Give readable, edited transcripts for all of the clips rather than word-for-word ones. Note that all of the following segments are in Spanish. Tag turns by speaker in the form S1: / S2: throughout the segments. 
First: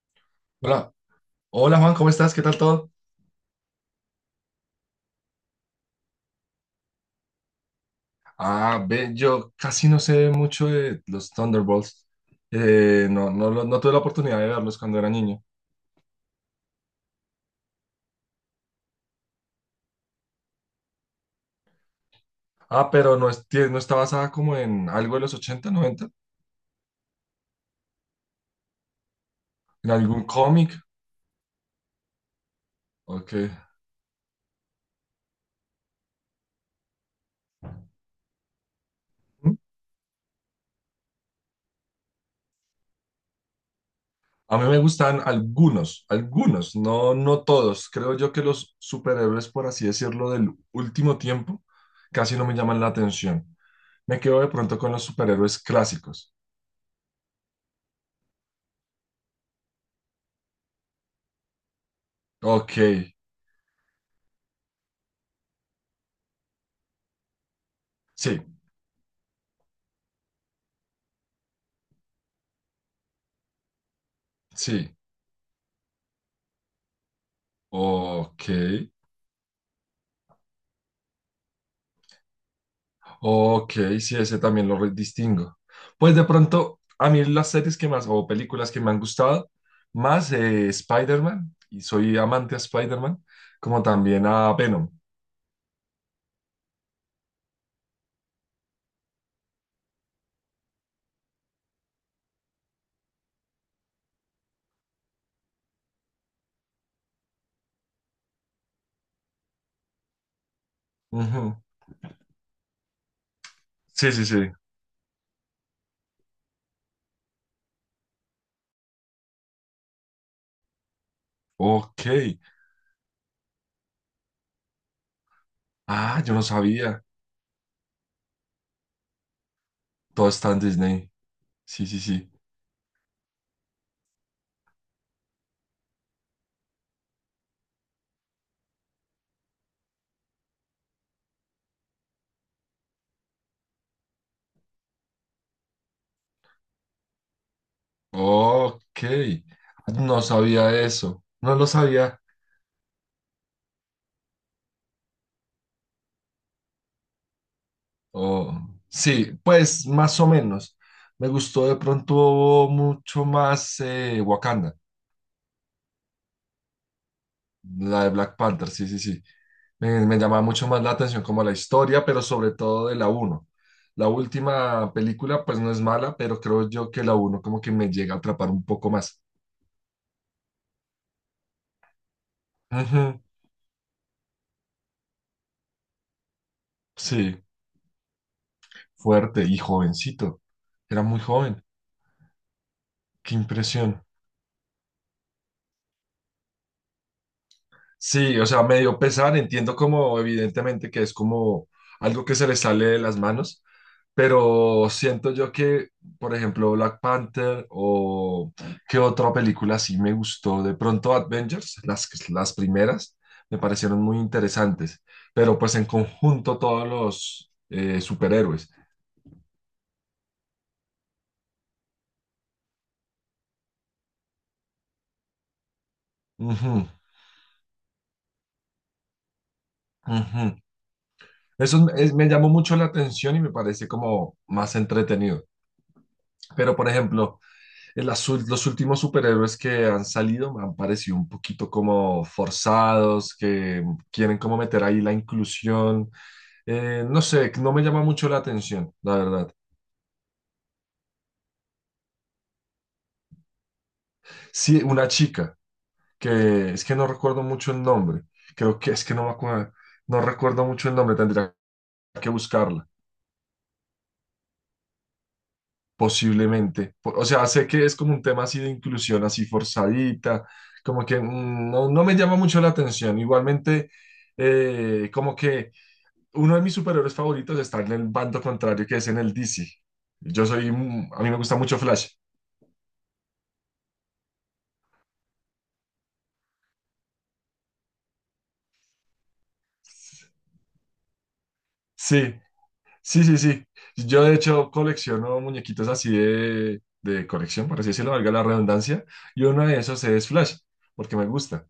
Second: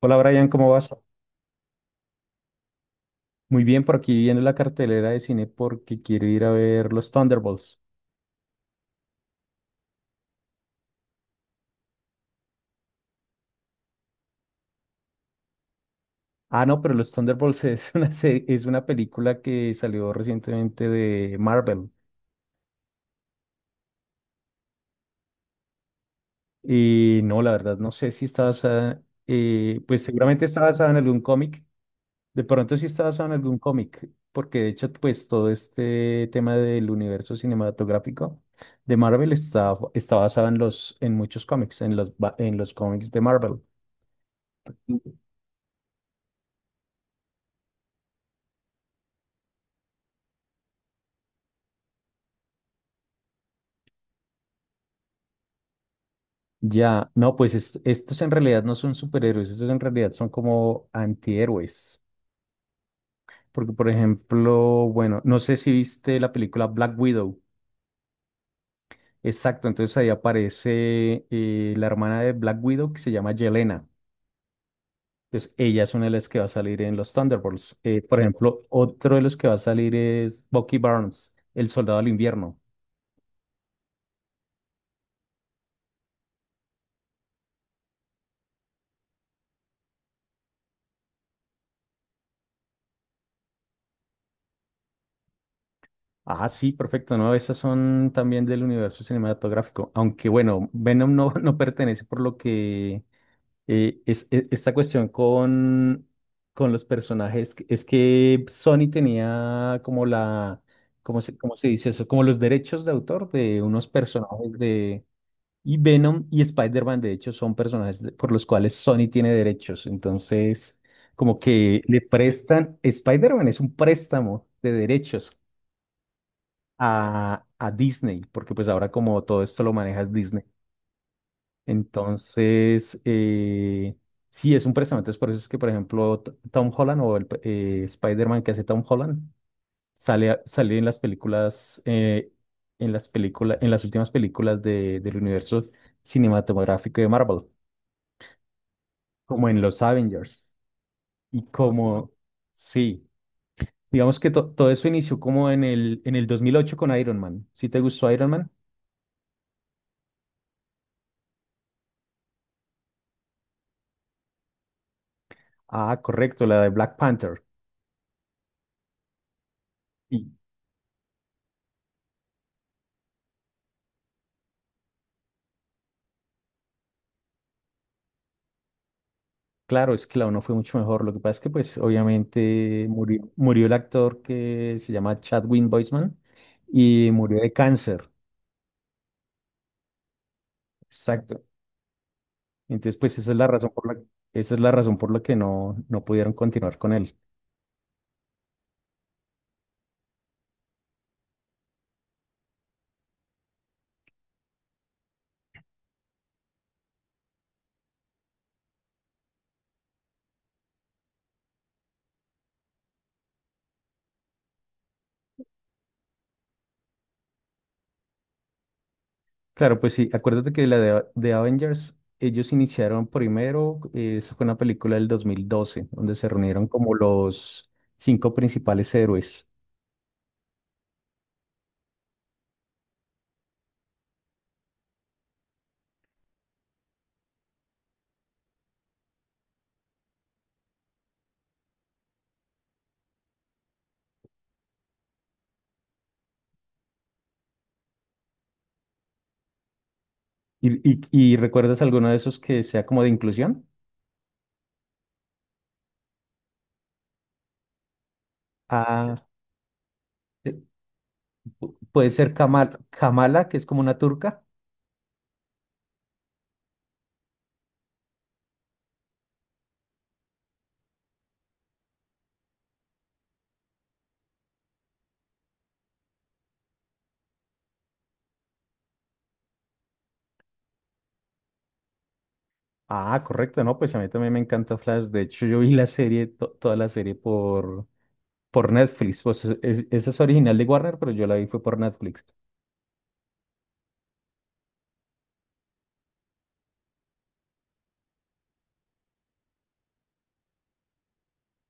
S1: Hola Brian, ¿cómo vas?
S2: Hola, hola Juan, ¿cómo estás? ¿Qué tal todo?
S1: Muy bien, por aquí viendo la cartelera de cine porque quiero ir a ver los Thunderbolts.
S2: Ah, ve, yo casi no sé mucho de los Thunderbolts. No, no, no tuve la oportunidad de verlos cuando era niño.
S1: Ah, no, pero los Thunderbolts es una película que salió recientemente de Marvel.
S2: Ah, pero no, es, no está basada como en algo de los ochenta noventa,
S1: Y no, la verdad, no sé si está basada,
S2: en
S1: pues
S2: algún
S1: seguramente está
S2: cómic.
S1: basada en algún cómic. De pronto sí está basada
S2: Ok.
S1: en algún cómic, porque de hecho, pues todo este tema del universo cinematográfico de Marvel
S2: Mm.
S1: está basado en los, en muchos cómics, en los cómics de Marvel.
S2: A mí me gustan algunos, no, no todos. Creo yo que los superhéroes, por así decirlo, del último tiempo, casi no me llaman la atención. Me quedo de pronto con los superhéroes clásicos.
S1: Ya, no, pues estos en realidad no son superhéroes, estos en realidad son como antihéroes.
S2: Ok,
S1: Porque, por ejemplo, bueno, no sé si viste la película Black Widow.
S2: sí.
S1: Exacto, entonces ahí aparece la hermana de Black Widow que se llama Yelena.
S2: Sí,
S1: Entonces ella es una de las que va a salir en los Thunderbolts. Por
S2: ok,
S1: ejemplo, otro de los que va a salir es Bucky Barnes, el soldado del invierno.
S2: ok, sí, ese también lo distingo. Pues de pronto, a mí las series que más, o películas que me han gustado, más Spider-Man, y soy amante a Spider-Man, como también a Venom.
S1: Ah, sí, perfecto. No, esas son también del universo cinematográfico. Aunque bueno, Venom no, no pertenece por lo que esta cuestión con los personajes, es que Sony tenía ¿cómo se, cómo
S2: Ujú.
S1: se dice eso? Como los derechos de autor de unos
S2: Sí, sí, sí.
S1: personajes de... Y Venom y Spider-Man, de hecho, son personajes por los cuales Sony tiene derechos. Entonces, como que le
S2: Ok.
S1: prestan, Spider-Man es un préstamo de derechos
S2: Ah, yo no sabía.
S1: a Disney, porque pues ahora como todo esto lo manejas
S2: Todo
S1: Disney.
S2: está en Disney. Sí, sí, sí.
S1: Entonces, sí, es un préstamo. Entonces, por eso es que, por ejemplo, Tom Holland o el Spider-Man que hace Tom Holland sale en las películas, en las últimas películas del universo cinematográfico de Marvel,
S2: Ok.
S1: como en los
S2: No
S1: Avengers.
S2: sabía eso.
S1: Y
S2: No lo
S1: como,
S2: sabía.
S1: sí, digamos que todo eso inició como en el 2008 con Iron Man. ¿Sí te gustó Iron Man?
S2: Oh, sí, pues más o menos. Me gustó de pronto mucho más Wakanda,
S1: Ah, correcto, la de Black Panther.
S2: la de Black Panther, sí, sí, sí. Me llamaba mucho más la atención como la historia, pero sobre todo de la uno. La última película pues no es mala, pero creo yo que la uno como que me llega a atrapar un poco más.
S1: Claro, es que la uno fue mucho mejor. Lo que pasa es que, pues, obviamente murió,
S2: Ujú,
S1: murió el actor que se llama Chadwick Boseman y murió
S2: sí,
S1: de cáncer.
S2: fuerte y jovencito. Era muy
S1: Exacto.
S2: joven.
S1: Entonces, pues,
S2: Qué impresión.
S1: esa es la razón por la que no pudieron continuar con él.
S2: Sí, o sea, me dio pesar. Entiendo como evidentemente que es como algo que se le sale de las manos, pero siento yo que, por ejemplo, Black Panther o qué otra película sí me gustó. De pronto Avengers, las primeras, me parecieron muy interesantes. Pero pues en conjunto todos los superhéroes.
S1: Claro, pues sí, acuérdate que la de Avengers, ellos iniciaron primero, esa fue una película del 2012, donde se reunieron
S2: Ujú,
S1: como los cinco principales héroes.
S2: ujú. Me llamó mucho la atención y me parece como más entretenido. Pero, por ejemplo, las los últimos superhéroes que han salido me han parecido un poquito como forzados, que quieren como meter ahí la inclusión. No sé, no me llama mucho la atención, la verdad.
S1: ¿Y recuerdas alguno de esos que sea como de inclusión?
S2: Sí, una chica, que es que no recuerdo mucho el nombre. Creo que es que
S1: Ah.
S2: no me acuerdo, no recuerdo mucho el nombre, tendría
S1: Puede
S2: que
S1: ser
S2: buscarla,
S1: Kamala, que es como una turca.
S2: posiblemente. O sea, sé que es como un tema así de inclusión, así forzadita, como que mm, no, no me llama mucho la atención. Igualmente, como que uno de mis superhéroes favoritos está en el bando contrario, que es en el DC. Yo soy, a mí me gusta mucho Flash.
S1: Ah, correcto, no, pues a mí también me encanta Flash. De hecho, yo vi la serie, toda la serie por Netflix. Pues esa es original de Warner, pero yo la vi fue por Netflix.
S2: Sí, sí, sí, sí. Yo de hecho colecciono muñequitos así de colección, por así decirlo, valga la redundancia, y uno de esos es Flash, porque me gusta.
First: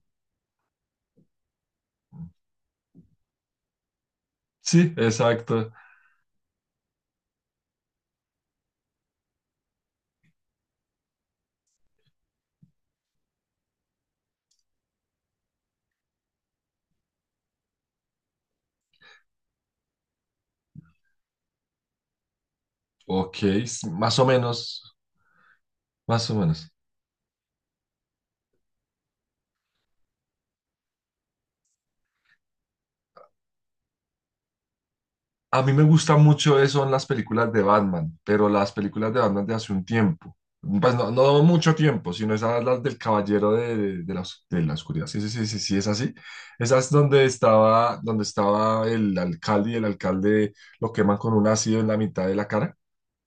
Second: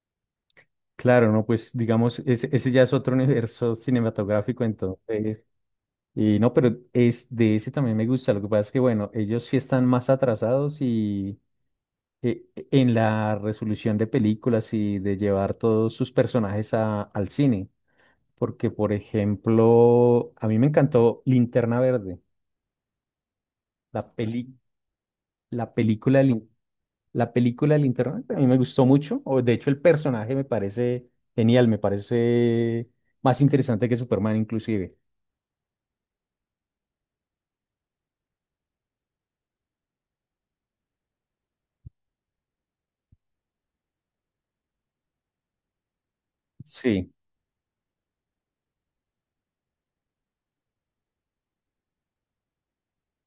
S1: Claro, no, pues digamos, ese ya es otro universo cinematográfico,
S2: Sí,
S1: entonces.
S2: exacto.
S1: Y no, pero es de ese también me gusta. Lo que pasa es que, bueno, ellos sí están más atrasados y eh, en la resolución de películas y de llevar todos sus personajes al cine. Porque, por ejemplo, a mí me encantó Linterna Verde,
S2: Ok, s-
S1: la
S2: más o
S1: peli,
S2: menos,
S1: la película,
S2: más o menos.
S1: La película de Linterna Verde, a mí me gustó mucho. O, de hecho, el personaje me parece genial, me parece más interesante que Superman, inclusive.
S2: A mí me gusta mucho eso en las películas de Batman, pero las películas de Batman de hace un tiempo. Pues no, no mucho tiempo, sino esas las del Caballero de, la, de la Oscuridad. Sí, sí, sí, sí, sí, es así. Esas
S1: Sí,
S2: donde estaba el alcalde y el alcalde lo queman con un ácido en la mitad de la cara,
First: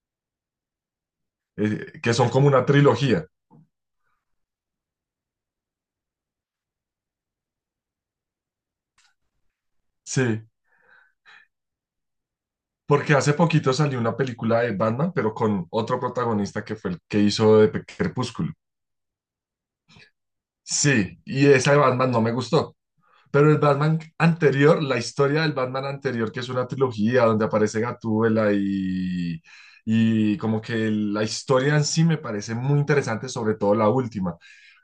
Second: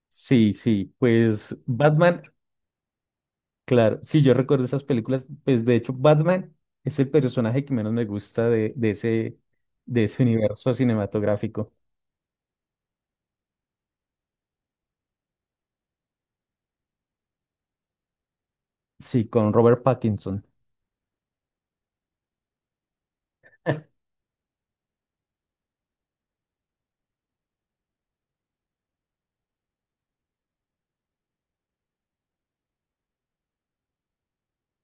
S1: sí, sí. Pues
S2: que
S1: Batman,
S2: son como una trilogía.
S1: claro, sí, yo recuerdo esas películas. Pues de hecho, Batman es el personaje que menos me gusta de ese
S2: Sí,
S1: universo cinematográfico.
S2: porque hace poquito salió una película de Batman, pero con otro protagonista que fue el que hizo de Crepúsculo.
S1: Sí, con Robert Pattinson,
S2: Sí, y esa de Batman no me gustó. Pero el Batman anterior, la historia del Batman anterior, que es una trilogía donde aparece Gatúbela y como que la historia en sí me parece muy interesante, sobre todo la última.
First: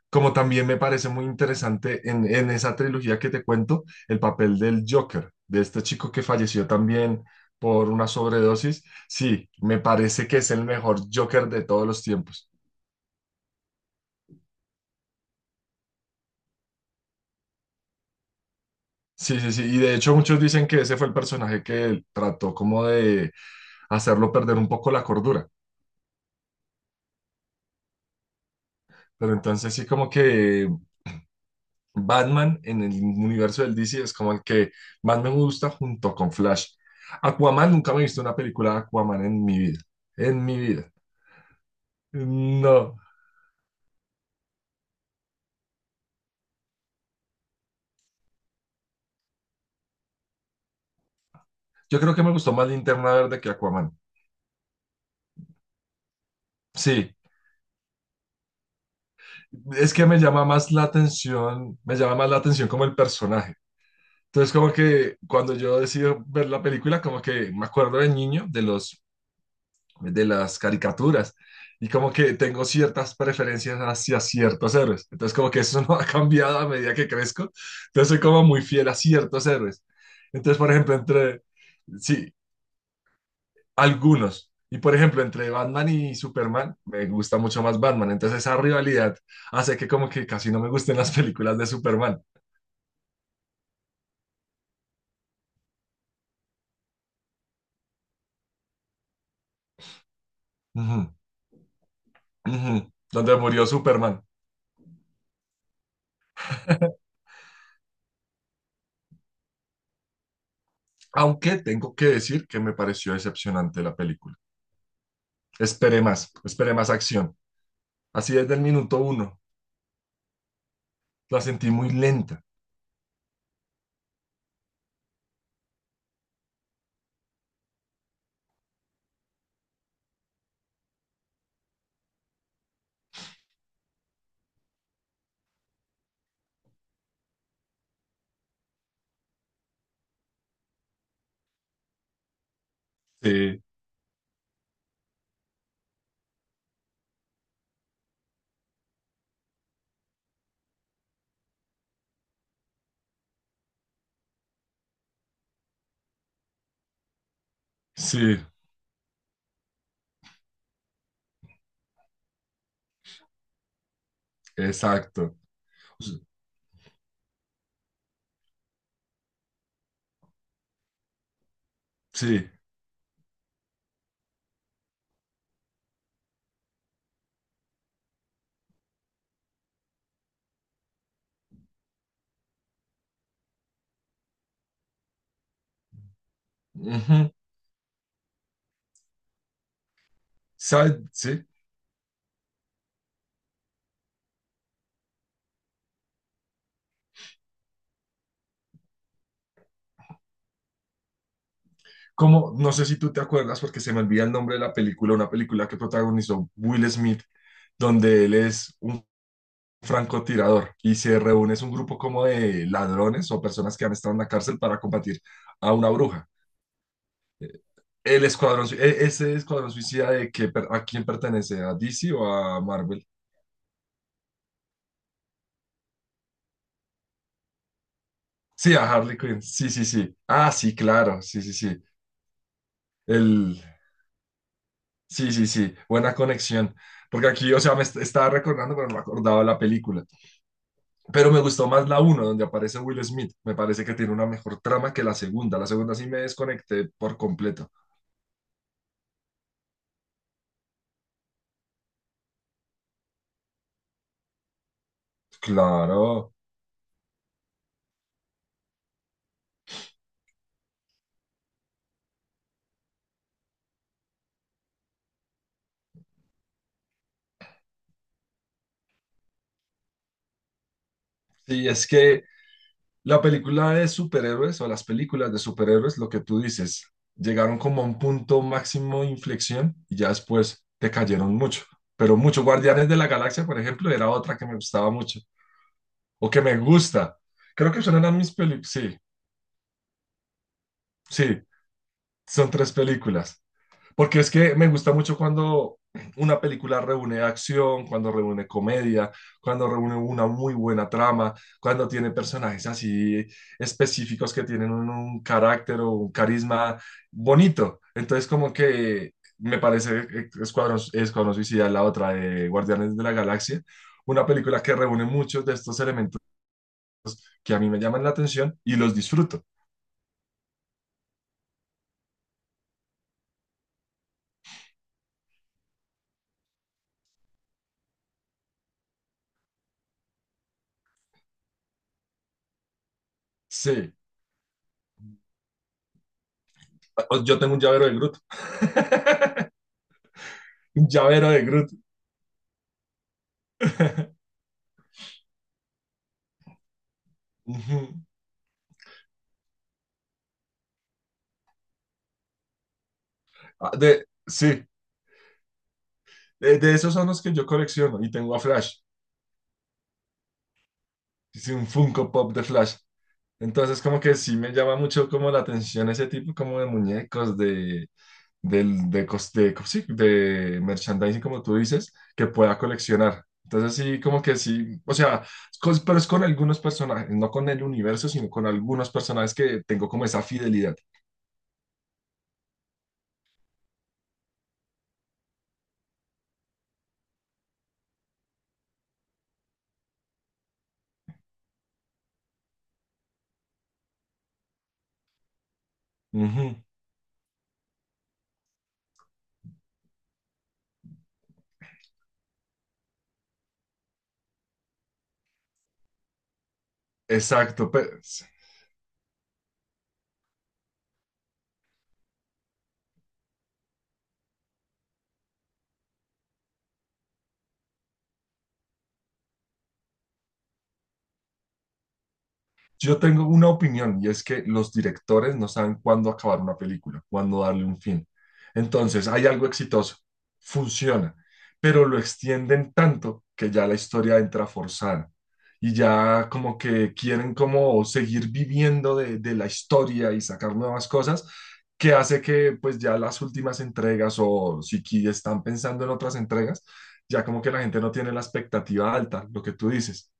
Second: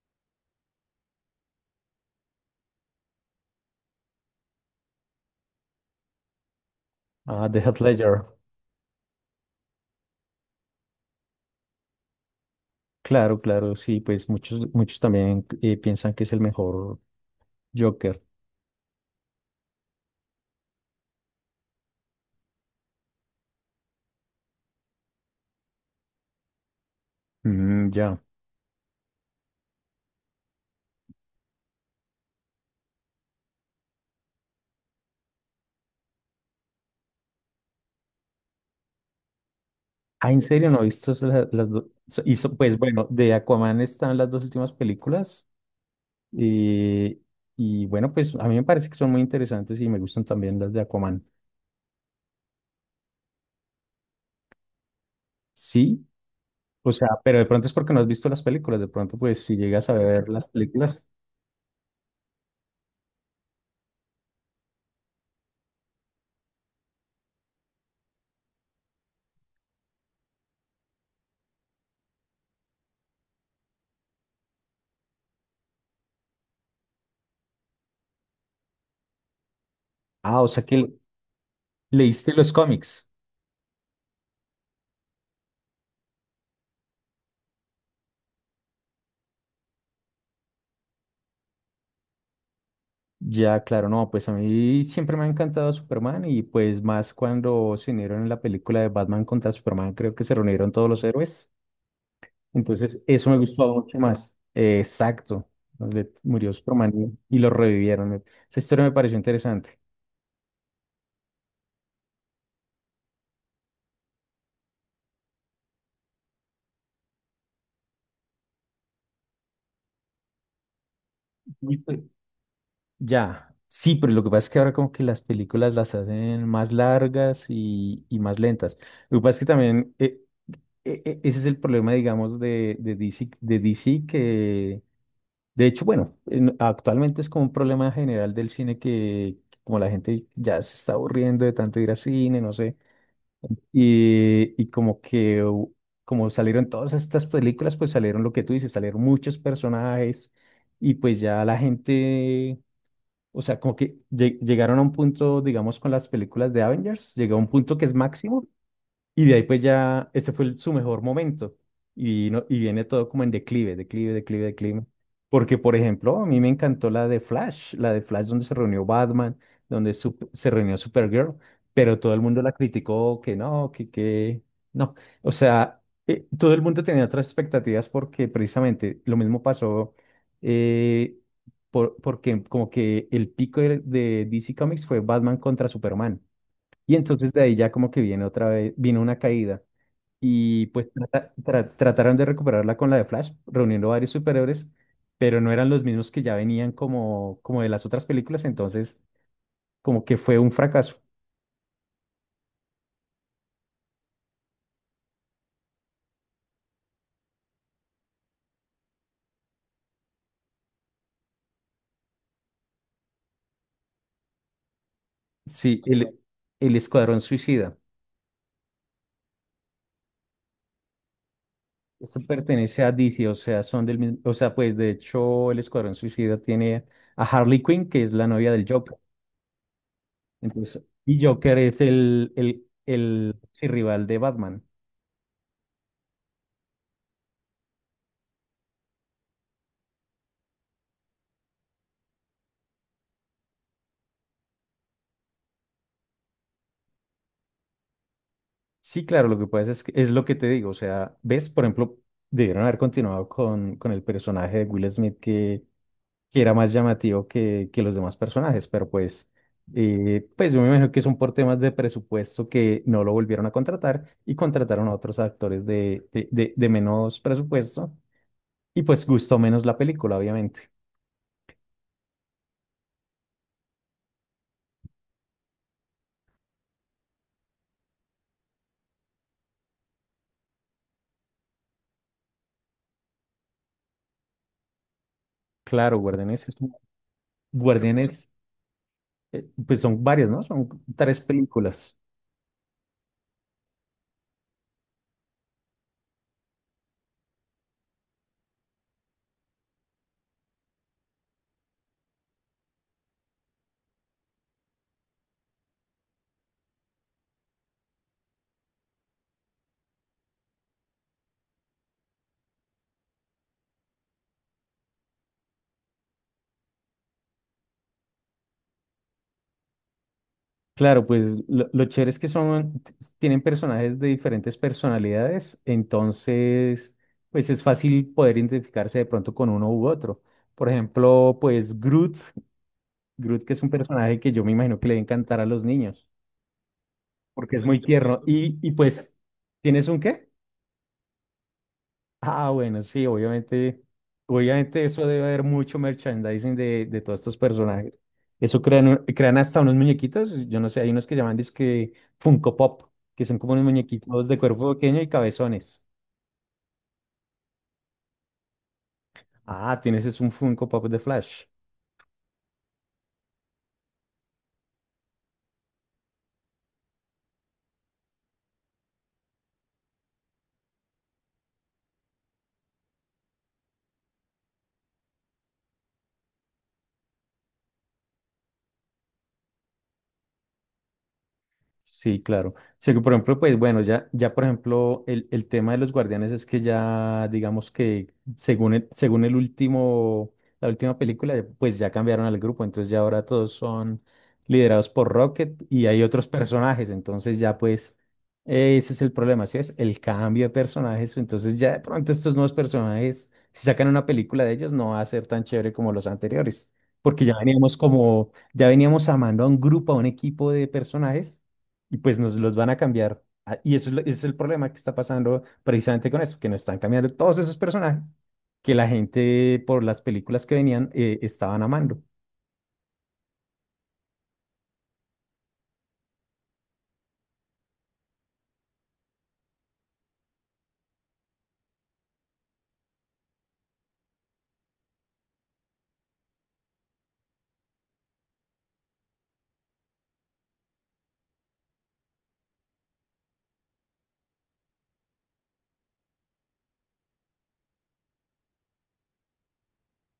S2: Como también me parece muy interesante en esa trilogía que te cuento, el papel del Joker, de este chico que falleció también
S1: ah, de Heath
S2: por una
S1: Ledger.
S2: sobredosis. Sí, me parece que es el mejor Joker de todos los tiempos.
S1: Claro, claro, sí, pues muchos, muchos también piensan que es el mejor Joker.
S2: Sí, sí, sí. Y de hecho muchos dicen que ese fue el personaje que trató como de hacerlo perder un poco la cordura.
S1: Mm, ya.
S2: Pero entonces sí como que Batman en el universo del DC es como el que más me gusta junto con Flash. Aquaman, nunca me he visto una película de Aquaman en mi vida.
S1: Ah, ¿en
S2: En mi
S1: serio no he
S2: vida.
S1: visto las dos? Pues
S2: No.
S1: bueno, de Aquaman están las dos últimas películas. eh, y bueno, pues a mí me parece que son muy interesantes y me gustan también las de Aquaman.
S2: Yo creo que me gustó más Linterna Verde que Aquaman.
S1: Sí, o sea,
S2: Sí.
S1: pero de pronto es porque no has visto las películas. De pronto, pues si llegas a
S2: Es que me
S1: ver
S2: llama
S1: las
S2: más la
S1: películas.
S2: atención, me llama más la atención como el personaje. Entonces, como que cuando yo decido ver la película, como que me acuerdo de niño, de los de las caricaturas y como que tengo ciertas preferencias hacia ciertos héroes. Entonces como que eso no ha cambiado a medida que crezco. Entonces soy como muy fiel a ciertos héroes.
S1: Ah, o
S2: Entonces,
S1: sea
S2: por
S1: que
S2: ejemplo, entre, sí,
S1: leíste los cómics.
S2: algunos. Y por ejemplo, entre Batman y Superman, me gusta mucho más Batman. Entonces esa rivalidad hace que como que casi no me gusten las películas de Superman.
S1: Ya, claro, no, pues a mí siempre me ha encantado Superman y pues más cuando se unieron en la película de Batman contra Superman, creo que se reunieron todos los
S2: Ujú,
S1: héroes.
S2: ujú,
S1: Entonces, eso
S2: donde
S1: me
S2: murió
S1: gustó mucho
S2: Superman.
S1: más. Exacto, donde murió Superman y lo revivieron. Esa historia me pareció interesante.
S2: Aunque tengo que decir que me pareció decepcionante la película. Esperé más acción. Así desde el minuto uno. La sentí
S1: Y
S2: muy
S1: pues,
S2: lenta.
S1: ya, sí, pero lo que pasa es que ahora como que las películas las hacen más largas y más lentas. Lo que pasa es que también ese es el problema, digamos, de DC que de hecho, bueno, actualmente es como un problema general del cine que como la gente ya se está aburriendo de tanto ir al cine, no sé,
S2: Sí,
S1: y como que como salieron todas estas películas, pues salieron lo que tú dices, salieron muchos personajes y pues ya la gente, o sea, como que llegaron a un punto, digamos, con las películas de Avengers, llegó a un punto que es
S2: sí,
S1: máximo y de ahí pues ya, ese fue su mejor momento. Y no, y viene todo como en declive, declive, declive, declive.
S2: exacto.
S1: Porque, por ejemplo, a mí me encantó la de Flash donde se reunió Batman, donde se reunió Supergirl, pero todo el mundo
S2: Sí.
S1: la criticó que no, que no. O sea, todo el mundo tenía otras expectativas porque precisamente lo mismo pasó eh, porque como que el pico de DC Comics fue Batman contra Superman. Y
S2: Ujú.
S1: entonces de ahí ya como que viene otra vez, vino una caída. Y pues
S2: ¿Sabes? Sí.
S1: trataron de recuperarla con la de Flash, reuniendo varios superhéroes, pero no eran los mismos que ya venían como de las otras películas, entonces como que fue un fracaso.
S2: Como, no sé si tú te acuerdas, porque se me olvida el nombre de la película, una película que protagonizó Will Smith, donde él es un francotirador y se reúne, es un grupo como de ladrones o personas que han estado en la cárcel para combatir a
S1: Sí,
S2: una
S1: el,
S2: bruja.
S1: el Escuadrón Suicida.
S2: El escuadrón, ese escuadrón suicida de que, a quién pertenece, a DC
S1: Eso
S2: o a
S1: pertenece a
S2: Marvel.
S1: DC, o sea, son del mismo, o sea, pues de hecho el Escuadrón Suicida tiene a Harley Quinn, que es la novia del
S2: Sí, a
S1: Joker.
S2: Harley Quinn. Sí, sí, sí. Ah, sí,
S1: Entonces,
S2: claro.
S1: y
S2: Sí, sí,
S1: Joker es
S2: sí.
S1: el
S2: El...
S1: rival de Batman.
S2: Sí, sí, sí. Buena conexión. Porque aquí, o sea, me estaba recordando, pero no me acordaba la película. Pero me gustó más la uno, donde aparece Will Smith. Me parece que tiene una mejor trama que la segunda. La segunda sí me desconecté por completo.
S1: Sí, claro, lo que pasa es que es lo que te digo, o sea, ves, por ejemplo, debieron haber continuado con el personaje de Will Smith que,
S2: Claro.
S1: que era más llamativo que los demás personajes, pero pues, pues yo me imagino que son por temas de presupuesto que no lo volvieron a contratar y contrataron a otros actores de menos presupuesto y pues gustó menos la película, obviamente.
S2: Sí, es que la película de superhéroes o las películas de superhéroes, lo que tú dices, llegaron como a un punto máximo de inflexión y ya después te cayeron mucho. Pero mucho. Guardianes de la Galaxia, por ejemplo, era otra que me gustaba mucho
S1: Claro,
S2: o que me gusta. Creo que son eran
S1: Guardianes,
S2: mis películas. Sí,
S1: pues son varias, ¿no? Son tres
S2: sí,
S1: películas.
S2: son tres películas. Porque es que me gusta mucho cuando una película reúne acción, cuando reúne comedia, cuando reúne una muy buena trama, cuando tiene personajes así específicos que tienen un carácter o un carisma bonito. Entonces, como que me parece Escuadrón Suicida, la otra de Guardianes de la Galaxia, una película que reúne muchos de estos elementos que a mí me llaman la atención y los disfruto.
S1: Claro, pues lo chévere es que tienen personajes de diferentes personalidades, entonces, pues es fácil poder identificarse de pronto con uno u otro. Por ejemplo, pues Groot que es un
S2: Sí,
S1: personaje que yo me imagino que le va a encantar a los niños,
S2: yo tengo
S1: porque
S2: un
S1: es muy
S2: llavero de Groot.
S1: tierno. Y pues, ¿tienes un qué?
S2: Un llavero de Groot.
S1: Ah, bueno, sí, obviamente, obviamente eso debe haber mucho merchandising de todos estos
S2: Ujú.
S1: personajes. Eso crean hasta unos muñequitos, yo no sé, hay unos que llaman dizque Funko Pop, que son como unos
S2: Ah, de,
S1: muñequitos de
S2: sí,
S1: cuerpo pequeño y cabezones.
S2: de esos son los que yo colecciono y tengo a Flash.
S1: Ah, tienes es un Funko Pop de Flash.
S2: Hice un Funko Pop de Flash. Entonces, como que sí me llama mucho como la atención ese tipo como de muñecos, de, del de, cos- sí, de merchandising, como tú dices, que pueda coleccionar. Entonces, sí, como que sí, o sea, pero es con algunos personajes, no con el universo, sino con algunos personajes que tengo como esa fidelidad.
S1: Sí, claro. Sí, que por ejemplo, pues bueno, ya por ejemplo, el tema de los guardianes es que ya, digamos que la última película, pues ya cambiaron al grupo, entonces ya ahora todos son liderados por Rocket y hay otros
S2: Ujú.
S1: personajes, entonces ya pues ese es el problema. ¿Sí? Es el cambio de personajes, entonces ya de pronto estos nuevos personajes, si sacan una película de ellos, no va a ser tan chévere como los anteriores, porque
S2: Exacto, pues.
S1: ya veníamos amando a un grupo, a un equipo de personajes y pues nos los van a cambiar. Ah. Ese es el problema que está pasando precisamente con eso, que nos están cambiando todos esos personajes que la gente por las películas que venían estaban amando.
S2: Yo tengo una opinión y es que los directores no saben cuándo acabar una película, cuándo darle un fin. Entonces, hay algo exitoso, funciona, pero lo extienden tanto que ya la historia entra forzada y ya como que quieren como seguir viviendo de la historia y sacar nuevas cosas que hace que pues ya las últimas entregas o si están pensando en otras entregas, ya como que la gente no tiene la expectativa alta, lo que tú dices.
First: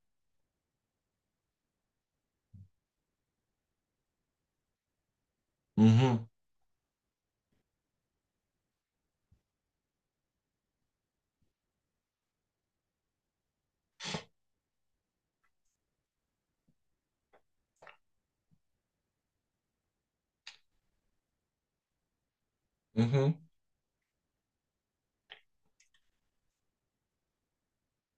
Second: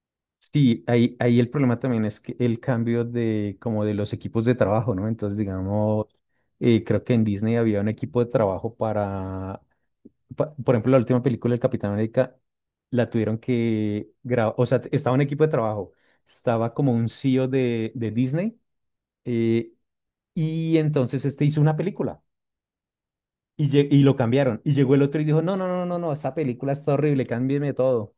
S1: Sí, ahí el problema también es que el cambio de como de los equipos de trabajo, ¿no? Entonces, digamos,
S2: Ujú,
S1: creo que en Disney había un equipo de trabajo por ejemplo, la última película del Capitán América la tuvieron que grabar, o sea, estaba un equipo de trabajo, estaba como un CEO de Disney. eh, Y entonces este hizo una película
S2: ujú.
S1: y lo cambiaron. Y llegó el otro y dijo: no, no, no, no, no, esa película está horrible, cámbieme todo.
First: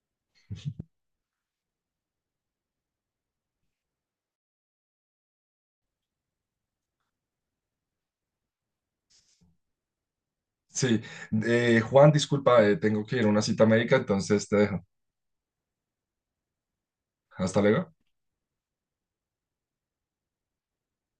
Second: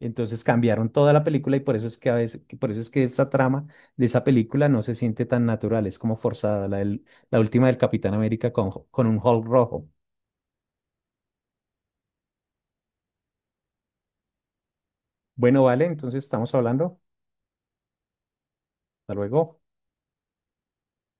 S1: Entonces cambiaron toda la película y por eso es que a veces, que por eso es que esa trama de esa película no se siente tan natural, es como forzada, la última del Capitán América con un Hulk rojo.
S2: Sí, Juan, disculpa, tengo que ir a una cita médica, entonces te dejo.
S1: Bueno, vale, entonces estamos hablando.
S2: Hasta luego.
S1: Hasta luego.